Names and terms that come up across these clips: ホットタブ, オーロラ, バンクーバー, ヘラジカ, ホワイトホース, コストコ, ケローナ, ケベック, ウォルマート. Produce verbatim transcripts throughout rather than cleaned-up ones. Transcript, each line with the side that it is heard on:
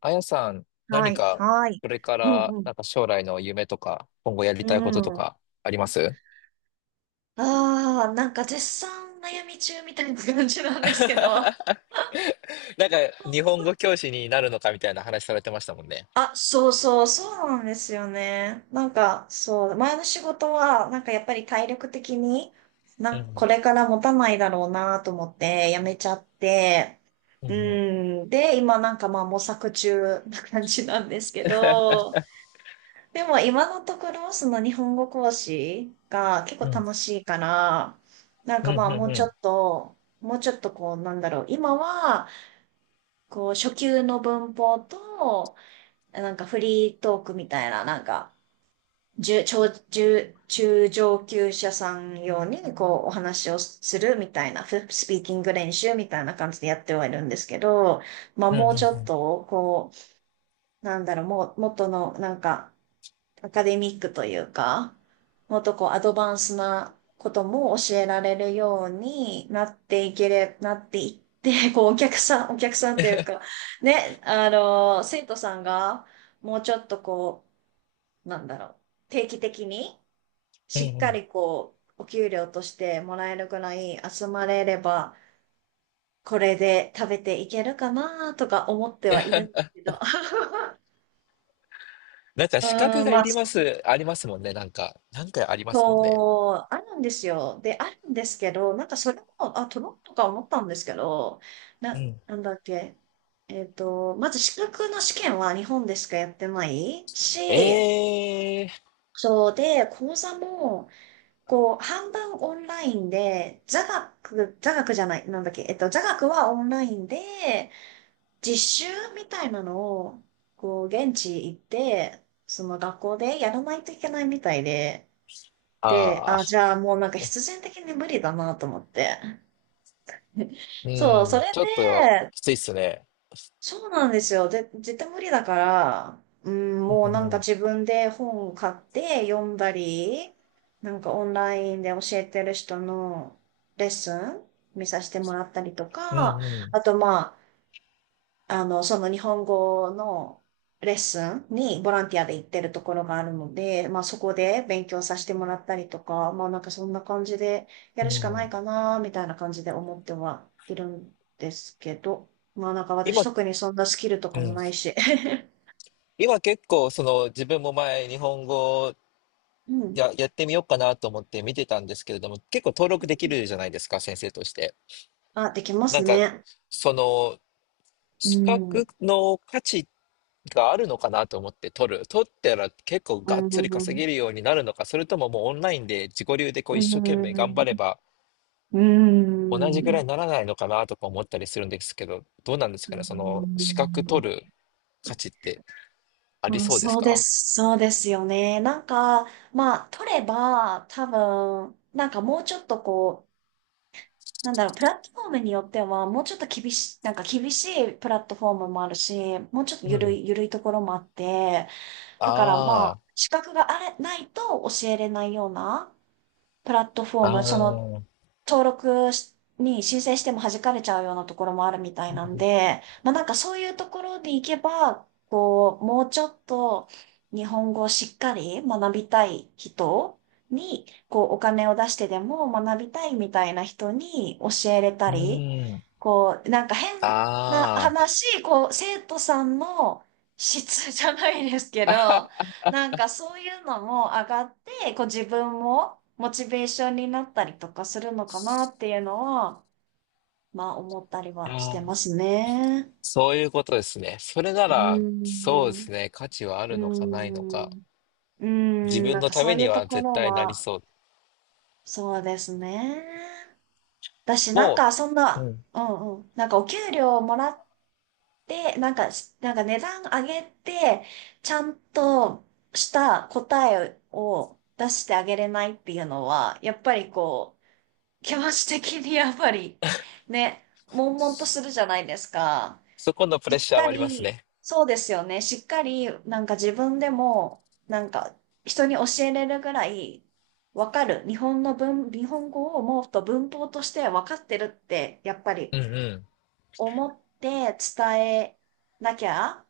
left: あやさん、
right: は
left: 何
right: い、
left: か、
right: はい。
left: これか
right: うん、
left: ら、
right: うん、
left: なんか将来の夢とか、今後やり
right: う
left: たいことと
right: ん。
left: か、あります？
right: ああ、なんか絶賛悩み中みたいな感じなんですけど。
left: なんか、日本語教師になるのかみたいな話されてましたもんね。
right: あ、そうそう、そうなんですよね。なんか、そう、前の仕事は、なんかやっぱり体力的に、な
left: う
right: んかこ
left: ん。
right: れから持たないだろうなと思って辞めちゃって、
left: う
right: う
left: ん。
right: ん、で、今なんかまあ模索中な感じなんですけど、でも今のところその日本語講師が結構
left: うん。
right: 楽しいから、なん
left: う
right: か
left: ん。う
right: ま
left: ん。
right: あ
left: うん。
right: もうちょっ
left: う
right: と、もうちょっとこうなんだろう、今はこう初級の文法と、なんかフリートークみたいな、なんか中、超中、中上級者さん用にこうお話をするみたいな、フスピーキング練習みたいな感じでやってはいるんですけど、まあ
left: ん。う
right: も
left: ん。
right: う
left: う
right: ちょっ
left: ん。
right: とこう、なんだろう、もう、元のなんか、アカデミックというか、もっとこうアドバンスなことも教えられるようになっていけれ、なっていって、こうお客さん、お客さんというか、ね、あの、生徒さんがもうちょっとこう、なんだろう、定期的に
left: うん。
right: しっ
left: う
right: か
left: ん。
right: りこう、お給料としてもらえるくらい集まれれば、これで食べていけるかなとか思ってはい るんですけど。
left: なんか、
right: う
left: 資格
right: ん、
left: が
right: ま
left: い
right: あ、
left: り
right: そ
left: ます、ありますもんね。なんか、なんかありますもんね。
right: そう、あるんですよ。で、あるんですけど、なんかそれも、あ、取ろうとか思ったんですけど、
left: う
right: な、
left: ん。
right: なんだっけ。えっと、まず資格の試験は日本でしかやってない
left: え
right: し、
left: えー。
right: そうで、講座も、こう、半分オンラインで、座学、座学じゃない、なんだっけ、えっと、座学はオンラインで、実習みたいなのを、こう、現地行って、その学校でやらないといけないみたいで、で、
left: あ
right: あ、じ
left: あ。
right: ゃあもうなんか必然的に無理だなと思って。
left: う
right: そう、それ
left: ん。ちょっと、
right: で、
left: きついっすね。
right: そうなんですよ。で、絶対無理だから、うん、
left: う
right: もうなんか
left: ん。
right: 自分で本を買って読んだり、なんかオンラインで教えてる人のレッスン見させてもらったりと
left: うん。
right: か、
left: うん。
right: あとまあ、あの、その日本語のレッスンにボランティアで行ってるところがあるので、まあそこで勉強させてもらったりとか、まあなんかそんな感じでや
left: う
right: る
left: ん。う
right: しかない
left: ん。
right: かな、みたいな感じで思ってはいるんですけど、まあなんか私
left: 今、
right: 特にそんなスキルと
left: う
right: かも
left: ん、
right: ないし。
left: 今結構その自分も前日本語
right: うん。
left: や、やってみようかなと思って見てたんですけれども、結構登録できるじゃないですか、先生として。
right: あ、できま
left: な
right: す
left: んか
right: ね。
left: その
right: う
left: 資
right: ん。
left: 格の価値があるのかなと思って取る。取ったら結構
right: う
left: が
right: ん。
left: っつり
right: う
left: 稼
right: ん。
left: げるようになるのか、それとももうオンラインで自己流でこう一生懸命頑張れば
right: う
left: 同じぐらい
right: ん。
left: にならないのかなとか思ったりするんですけど、どうなんです
right: う
left: かね、
right: ん。
left: その資格取る価値ってあり
right: うん、
left: そうです
right: そうで
left: か？
right: す。そうですよね。なんか、まあ、取れば、多分、なんかもうちょっとこう、なんだろう、プラットフォームによっては、もうちょっと厳しい、なんか厳しいプラットフォームもあるし、もうちょっと
left: う
right: ゆる
left: ん。
right: い、ゆるいところもあって、だからまあ、
left: あ
right: 資格があれ、ないと教えれないようなプラットフォー
left: あ。
right: ム、
left: あ
right: その
left: あ。
right: 登録しに申請しても弾かれちゃうようなところもあるみたいなんで、まあなんかそういうところに行けば、こう、もうちょっと日本語をしっかり学びたい人に、こう、お金を出してでも学びたいみたいな人に教えれた
left: う
right: り、
left: ーん。
right: こう、なんか変な
left: ああ。
right: 話、こう、生徒さんの質じゃないですけど、なんかそういうのも上がって、こう自分もモチベーションになったりとかするのかなっていうのは、まあ思ったり
left: いや
right: はしてま
left: ー、
right: すね。
left: そういうことですね。それな
right: うー
left: ら、そうで
right: ん。
left: すね。価値はあ
right: うー
left: るのかないの
right: ん。
left: か。
right: うー
left: 自
right: ん。
left: 分
right: なん
left: の
right: か
left: た
right: そ
left: め
right: うい
left: に
right: うと
left: は
right: こ
left: 絶
right: ろ
left: 対なり
right: は、
left: そう。
right: そうですね。だし、なん
left: も
right: かそん
left: う、う
right: な、
left: ん。
right: うんうん、なんかお給料もらって、なんかし、なんか値段上げて、ちゃんとした答えを出してあげれないっていうのは、やっぱりこう、気持ち的にやっぱり、ね、悶々とするじゃないですか。
left: そこのプレ
right: し
left: ッ
right: っ
left: シャー
right: か
left: はあります
right: り、
left: ね。
right: そうですよね。しっかり、なんか自分でも、なんか人に教えれるぐらい、わかる。日本の文、日本語をもっと文法としてわかってるって、やっぱり
left: うんう
right: 思って伝えなきゃ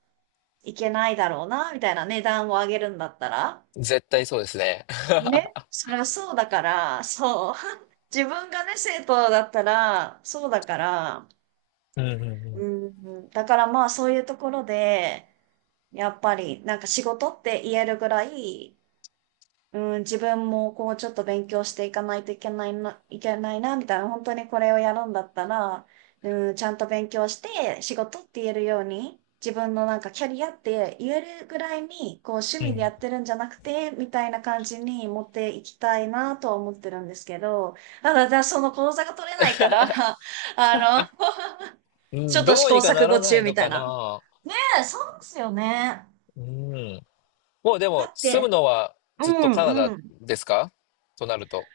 right: いけないだろうな、みたいな値段を上げるんだったら。
left: ん。絶対そうですね。
right: ね。それはそうだから、そう。自分がね、生徒だったら、そうだから、
left: うんう
right: う
left: ん
right: んうん、だからまあそういうところで、やっぱりなんか仕事って言えるぐらい、うん、自分もこうちょっと勉強していかないといけないな、いけないな、みたいな、本当にこれをやるんだったら、うん、ちゃんと勉強して仕事って言えるように、自分のなんかキャリアって言えるぐらいに、こう趣
left: うん。う
right: 味でや
left: ん。
right: ってるんじゃなくて、みたいな感じに持っていきたいなとは思ってるんですけど、ただ、じゃあその講座が取れないから、あの
left: う
right: ちょっ
left: ん、
right: と
left: ど
right: 試
left: う
right: 行
left: にか
right: 錯
left: な
right: 誤
left: らな
right: 中
left: い
right: み
left: の
right: たい
left: か
right: な。ね
left: な。
right: えそうですよね。
left: うん。もうで
right: だ
left: も、
right: っ
left: 住む
right: て、
left: のは
right: う
left: ずっとカナ
right: ん
left: ダ
right: うん。
left: ですか、となると。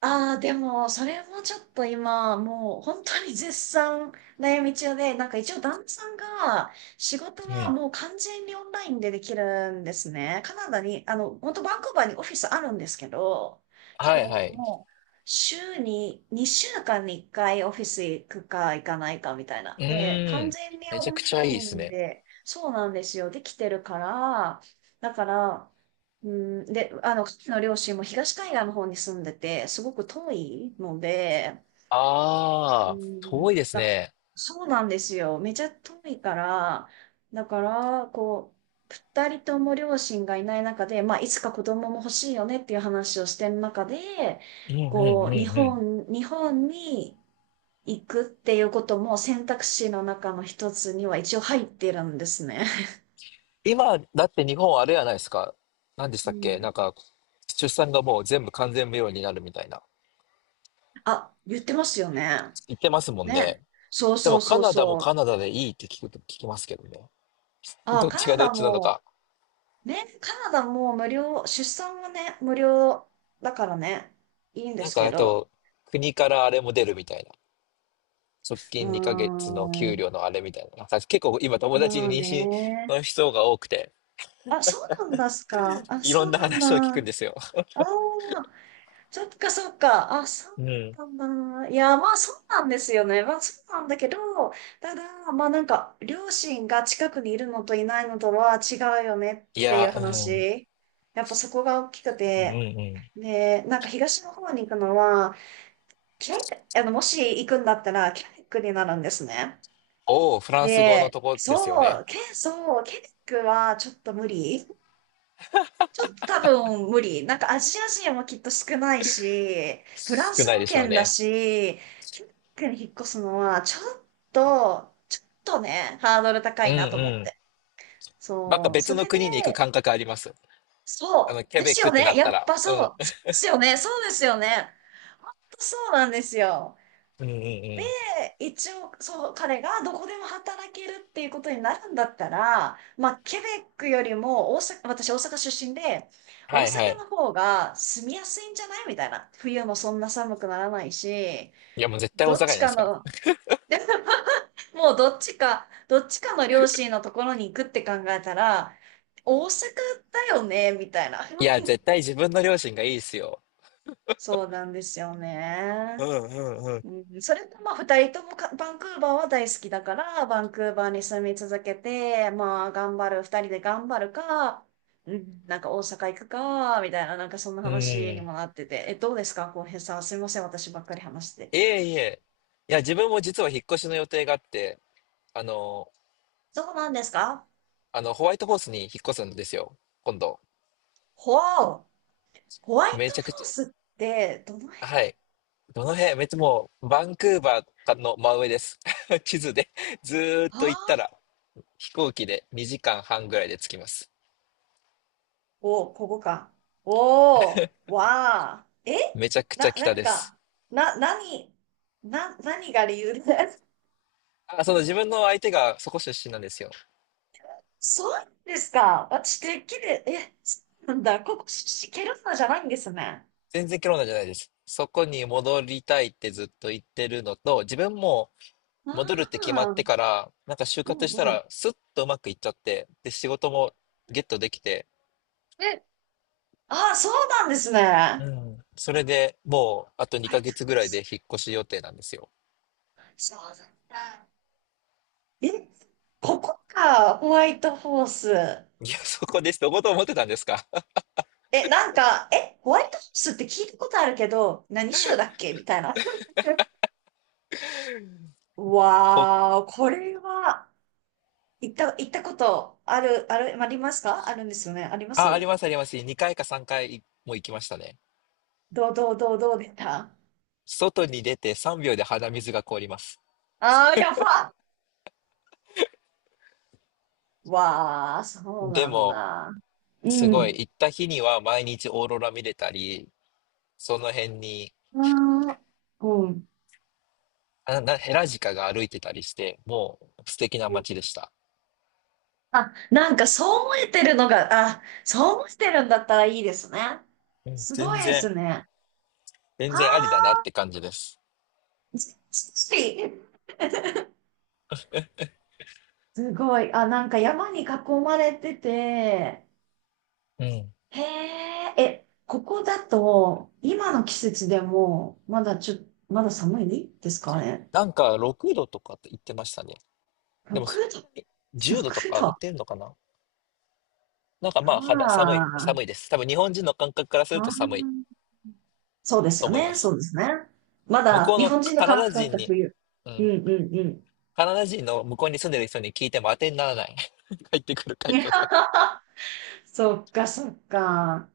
right: ああ、でも、それもちょっと今、もう本当に絶賛悩み中で、なんか一応旦那さんが仕事
left: う
right: は
left: ん。
right: もう完全にオンラインでできるんですね。カナダに、あの、本当バンクーバーにオフィスあるんですけど、け
left: は
right: ど
left: いはい。
right: もう週ににしゅうかんにいっかいオフィス行くか行かないかみたいな。
left: う
right: で、
left: ー
right: 完
left: ん。
right: 全に
left: めち
right: オ
left: ゃく
right: ン
left: ち
right: ラ
left: ゃいい
right: イ
left: です
right: ン
left: ね。
right: で、そうなんですよ、できてるから、だから、うん、で、あの、彼の両親も東海岸の方に住んでて、すごく遠いので、う
left: ああ、遠
right: ん、
left: いです
right: だ、
left: ね。
right: そうなんですよ。めちゃ遠いから、だから、こう、二人とも両親がいない中で、まあ、いつか子供も欲しいよねっていう話をしてる中で、
left: うんうん
right: こ
left: う
right: う、日
left: んうん。
right: 本、日本に行くっていうことも選択肢の中の一つには一応入ってるんですね。
left: 今、だって日本あれやないですか。何でし
right: う
left: たっけ、
right: ん。
left: なんか、出産がもう全部完全無料になるみたいな。
right: あ、言ってますよね。
left: 言ってますもん
right: ね。
left: ね。
right: そう
left: で
right: そ
left: も
right: う
left: カ
right: そう
left: ナダも
right: そう。
left: カナダでいいって聞くと聞きますけどね。
right: あ、
left: どっ
right: カ
left: ち
right: ナ
left: がどっ
right: ダ
left: ちなの
right: も、
left: か。
right: ね、カナダも無料、出産はね、無料だからね、いいんで
left: なん
right: す
left: か
right: け
left: あ
right: ど。
left: と、国からあれも出るみたいな。側
right: うー
left: 近にかげつの給
right: ん、
left: 料のあれみたいな。なんか結構今友達に
right: まあ
left: 妊娠
right: ね。
left: の人が多くて、
right: あ、そうなんですか。あ、
left: いろ
right: そ
left: ん
right: う
left: な
right: なん
left: 話を聞くん
right: だ。
left: ですよ。
right: ああ、そっかそっか。あ、そう
left: うん。
right: だったんだ。いや、まあそうなんですよね。まあそうなんだけど、ただ、まあなんか、両親が近くにいるのといないのとは違うよね
left: い
right: っていう
left: や、うん。
right: 話。やっぱそこが大きく
left: うんう
right: て。
left: ん。
right: で、なんか東の方に行くのは、キャク、あの、もし行くんだったら、キャイクになるんですね。
left: おお、フランス語の
right: で、
left: とこですよ
right: そう、
left: ね。
right: け、そう、ケネックはちょっと無理。ちょっと多分無理。なんかアジア人もきっと少ないし、フラン
left: 少
right: ス
left: ない
right: 語
left: でしょう
right: 圏だ
left: ね。
right: し、キュークに引っ越すのはちょっと、ちょっとね、ハードル高
left: うん
right: いなと思っ
left: うん。
right: て。
left: なんか
right: そう、そ
left: 別の
right: れで、
left: 国に行く感覚あります。あの、
right: そう、
left: ケ
right: で
left: ベッ
right: す
left: クっ
right: よ
left: てな
right: ね。
left: っ
right: や
left: た
right: っ
left: ら。
right: ぱ
left: う
right: そ
left: ん。
right: う、そうですよね。そうですよね。そうなんですよ。
left: うんうんう
right: で、
left: ん。
right: 一応、そう、彼がどこでも働けるっていうことになるんだったら、まあ、ケベックよりも大阪、私大阪出身で、大
left: はいは
right: 阪の
left: い。
right: 方が住みやすいんじゃないみたいな。冬もそんな寒くならないし、
left: いやもう絶対大阪
right: どっ
left: じゃな
right: ち
left: いで
right: か
left: すか。
right: の、もうどっちか、どっちかの両親のところに行くって考えたら、大阪だよねみたいな。
left: いや、絶対自分の両親がいいですよ。
right: そうなんですよ
left: う
right: ね。
left: んうんうん。
right: うん、それとまあ二人ともかバンクーバーは大好きだから、バンクーバーに住み続けて、まあ頑張る、二人で頑張るか、うん、なんか大阪行くか、みたいな、なんかそんな
left: うん。
right: 話に
left: い
right: もなってて、え、どうですか、浩平さん。すみません、私ばっかり話して。
left: えいえ。いや、自分も実は引っ越しの予定があって、あの、
right: そうなんですか
left: あの、ホワイトホースに引っ越すんですよ。今度。
right: ほわお、ホワイト
left: めちゃ
right: フ
left: く
right: ォー
left: ち
right: スってどの辺
left: ゃ。はい。どの辺？めっちゃもう、バンクーバーの真上です。地図でずーっ
right: は
left: と行った
right: あ
left: ら、飛行機でにじかんはんぐらいで着きます。
right: お、ここか。おー、わあえ
left: めちゃくちゃ
right: な、
left: 北
right: なん
left: です。
right: か、な、何、な、何が理由で
left: あ、その自分の相手がそこ出身なんですよ。
right: そうですか。私、てっきり、え、そうなんだ。ここ、シシケルナじゃないんですね。
left: 全然ケロナじゃないです。そこに戻りたいってずっと言ってるのと、自分も
right: あ
left: 戻るって決まっ
right: あ、
left: てから、なんか就
right: う
left: 活した
right: んうん。
left: らスッとうまくいっちゃって、で、仕事もゲットできて、
right: え、ああ、そうなんですね。
left: う
right: ホ
left: ん。それでもうあと
right: ワ
left: 2
right: イ
left: ヶ
right: トホ
left: 月
right: ー
left: ぐらいで
right: ス。
left: 引っ越し予定なんですよ。
right: そうなんだ。え、ここか、ホワイトホース。
left: いや、そこです。どこと思ってたんですか？
right: え、なんか、え、ホワイトホースって聞いたことあるけど、何州だっけみたいな。
left: お
right: わー、これは、行った、行ったことある、ある、ありますかあるんですよね。ありま
left: あ、あり
right: す
left: ますあります。にかいかさんかいも行きましたね。
right: どう、どう、どう、どうでした
left: 外に出てさんびょうで鼻水が凍ります。
right: ああ、やばっわあ、そう
left: で
right: なん
left: も、
right: だ。う
left: すごい、
right: ん。
left: 行った日には毎日オーロラ見れたり、その辺に、
right: ああ、うん。
left: あな、ヘラジカが歩いてたりして、もう素敵な街でした。
right: あ、なんかそう思えてるのが、あ、そう思ってるんだったらいいですね。
left: うん、
right: すご
left: 全
right: いで
left: 然、
right: すね。
left: 全
right: あ
left: 然ありだなっ
right: あ、
left: て感じです。
right: ずずっしすごい。あ、なんか山に囲まれてて、
left: うん。
right: へえ、え、ここだと、今の季節でも、まだちょ、まだ寒いですかね。
left: なんかろくどとかって言ってましたね。でも
right: 6
left: そん
right: 度
left: なに、じゅうど
right: ろく
left: とか上
right: 度
left: がっ
right: あ
left: てんのかな？なんかまあ肌寒い、
right: あ
left: 寒いです。多分日本人の感覚からする
right: あ
left: と
right: あ、
left: 寒い
right: そうです
left: と
right: よ
left: 思いま
right: ね。そ
left: す。
right: うですね。ま
left: 向
right: だ
left: こう
right: 日
left: の
right: 本人の
left: カナ
right: 感
left: ダ
right: 覚だっ
left: 人
right: た
left: に、
right: 冬。
left: う
right: うん
left: ん。
right: うんうん。
left: カナダ人の向こうに住んでる人に聞いても当てにならない。返ってくる回答が。
right: そっかそっか。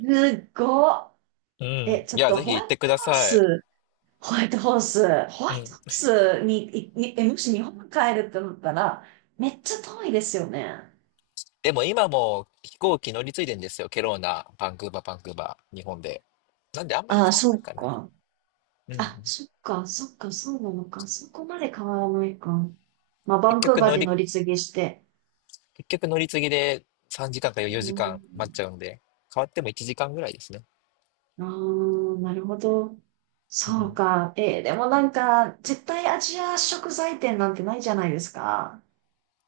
right: すごっ。
left: うん。い
right: え、ちょっ
left: や、
right: と
left: ぜ
right: ホ
left: ひ
right: ワ
left: 行っ
right: イ
left: てく
right: ト
left: だ
right: ホー
left: さい。
right: ス、ホワイトホース、ホ
left: う
right: ワイト
left: ん。
right: ホースに、いにえ、もし日本帰るってなったら、めっちゃ遠いですよね。
left: でも今も飛行機乗り継いでんですよ。ケローナ、バンクーバー、バンクーバー、日本で。なんであんまり
right: ああ、
left: 変わん
right: そ
left: な
right: っ
left: いかな。
right: か。
left: う
right: あ、
left: ん。
right: そっか、そっか、そうなのか。そこまで変わらないか。まあ、バ
left: 結
right: ンクー
left: 局
right: バー
left: 乗
right: で
left: り、
right: 乗り継ぎして。
left: 結局乗り継ぎでさんじかんか
right: う
left: よじかん待っちゃ
right: ん
left: うんで、変わってもいちじかんぐらいですね。
right: ああ、なるほど。
left: う
right: そう
left: ん、
right: か。えーでもなんか、絶対アジア食材店なんてないじゃないですか。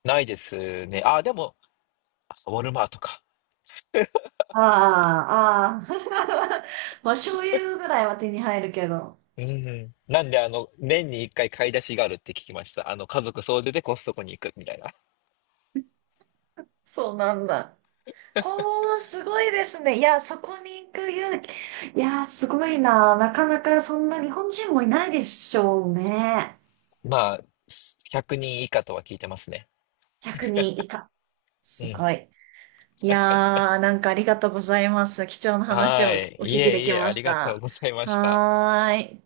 left: ないですね。あ、でも、あウォルマートか。
right: ああ、ああ。まあ、醤油ぐらいは手に入るけど。
left: うん。なんで、あの、年に一回買い出しがあるって聞きました。あの、家族総出でコストコに行くみたいな。
right: そうなんだ。おー、すごいですね。いや、そこに行く勇気。いや、すごいな。なかなかそんな日本人もいないでしょうね。
left: まあ、ひゃくにん以下とは聞いてますね。
right: ひゃくにん以下。
left: う
right: す
left: ん。
right: ごい。いやー、なんかありがとうございます。貴重な話
left: は
right: を
left: い。
right: お
left: い
right: 聞きで
left: えい
right: き
left: え、
right: ま
left: あ
right: し
left: りがと
right: た。
left: うございました。
right: はーい。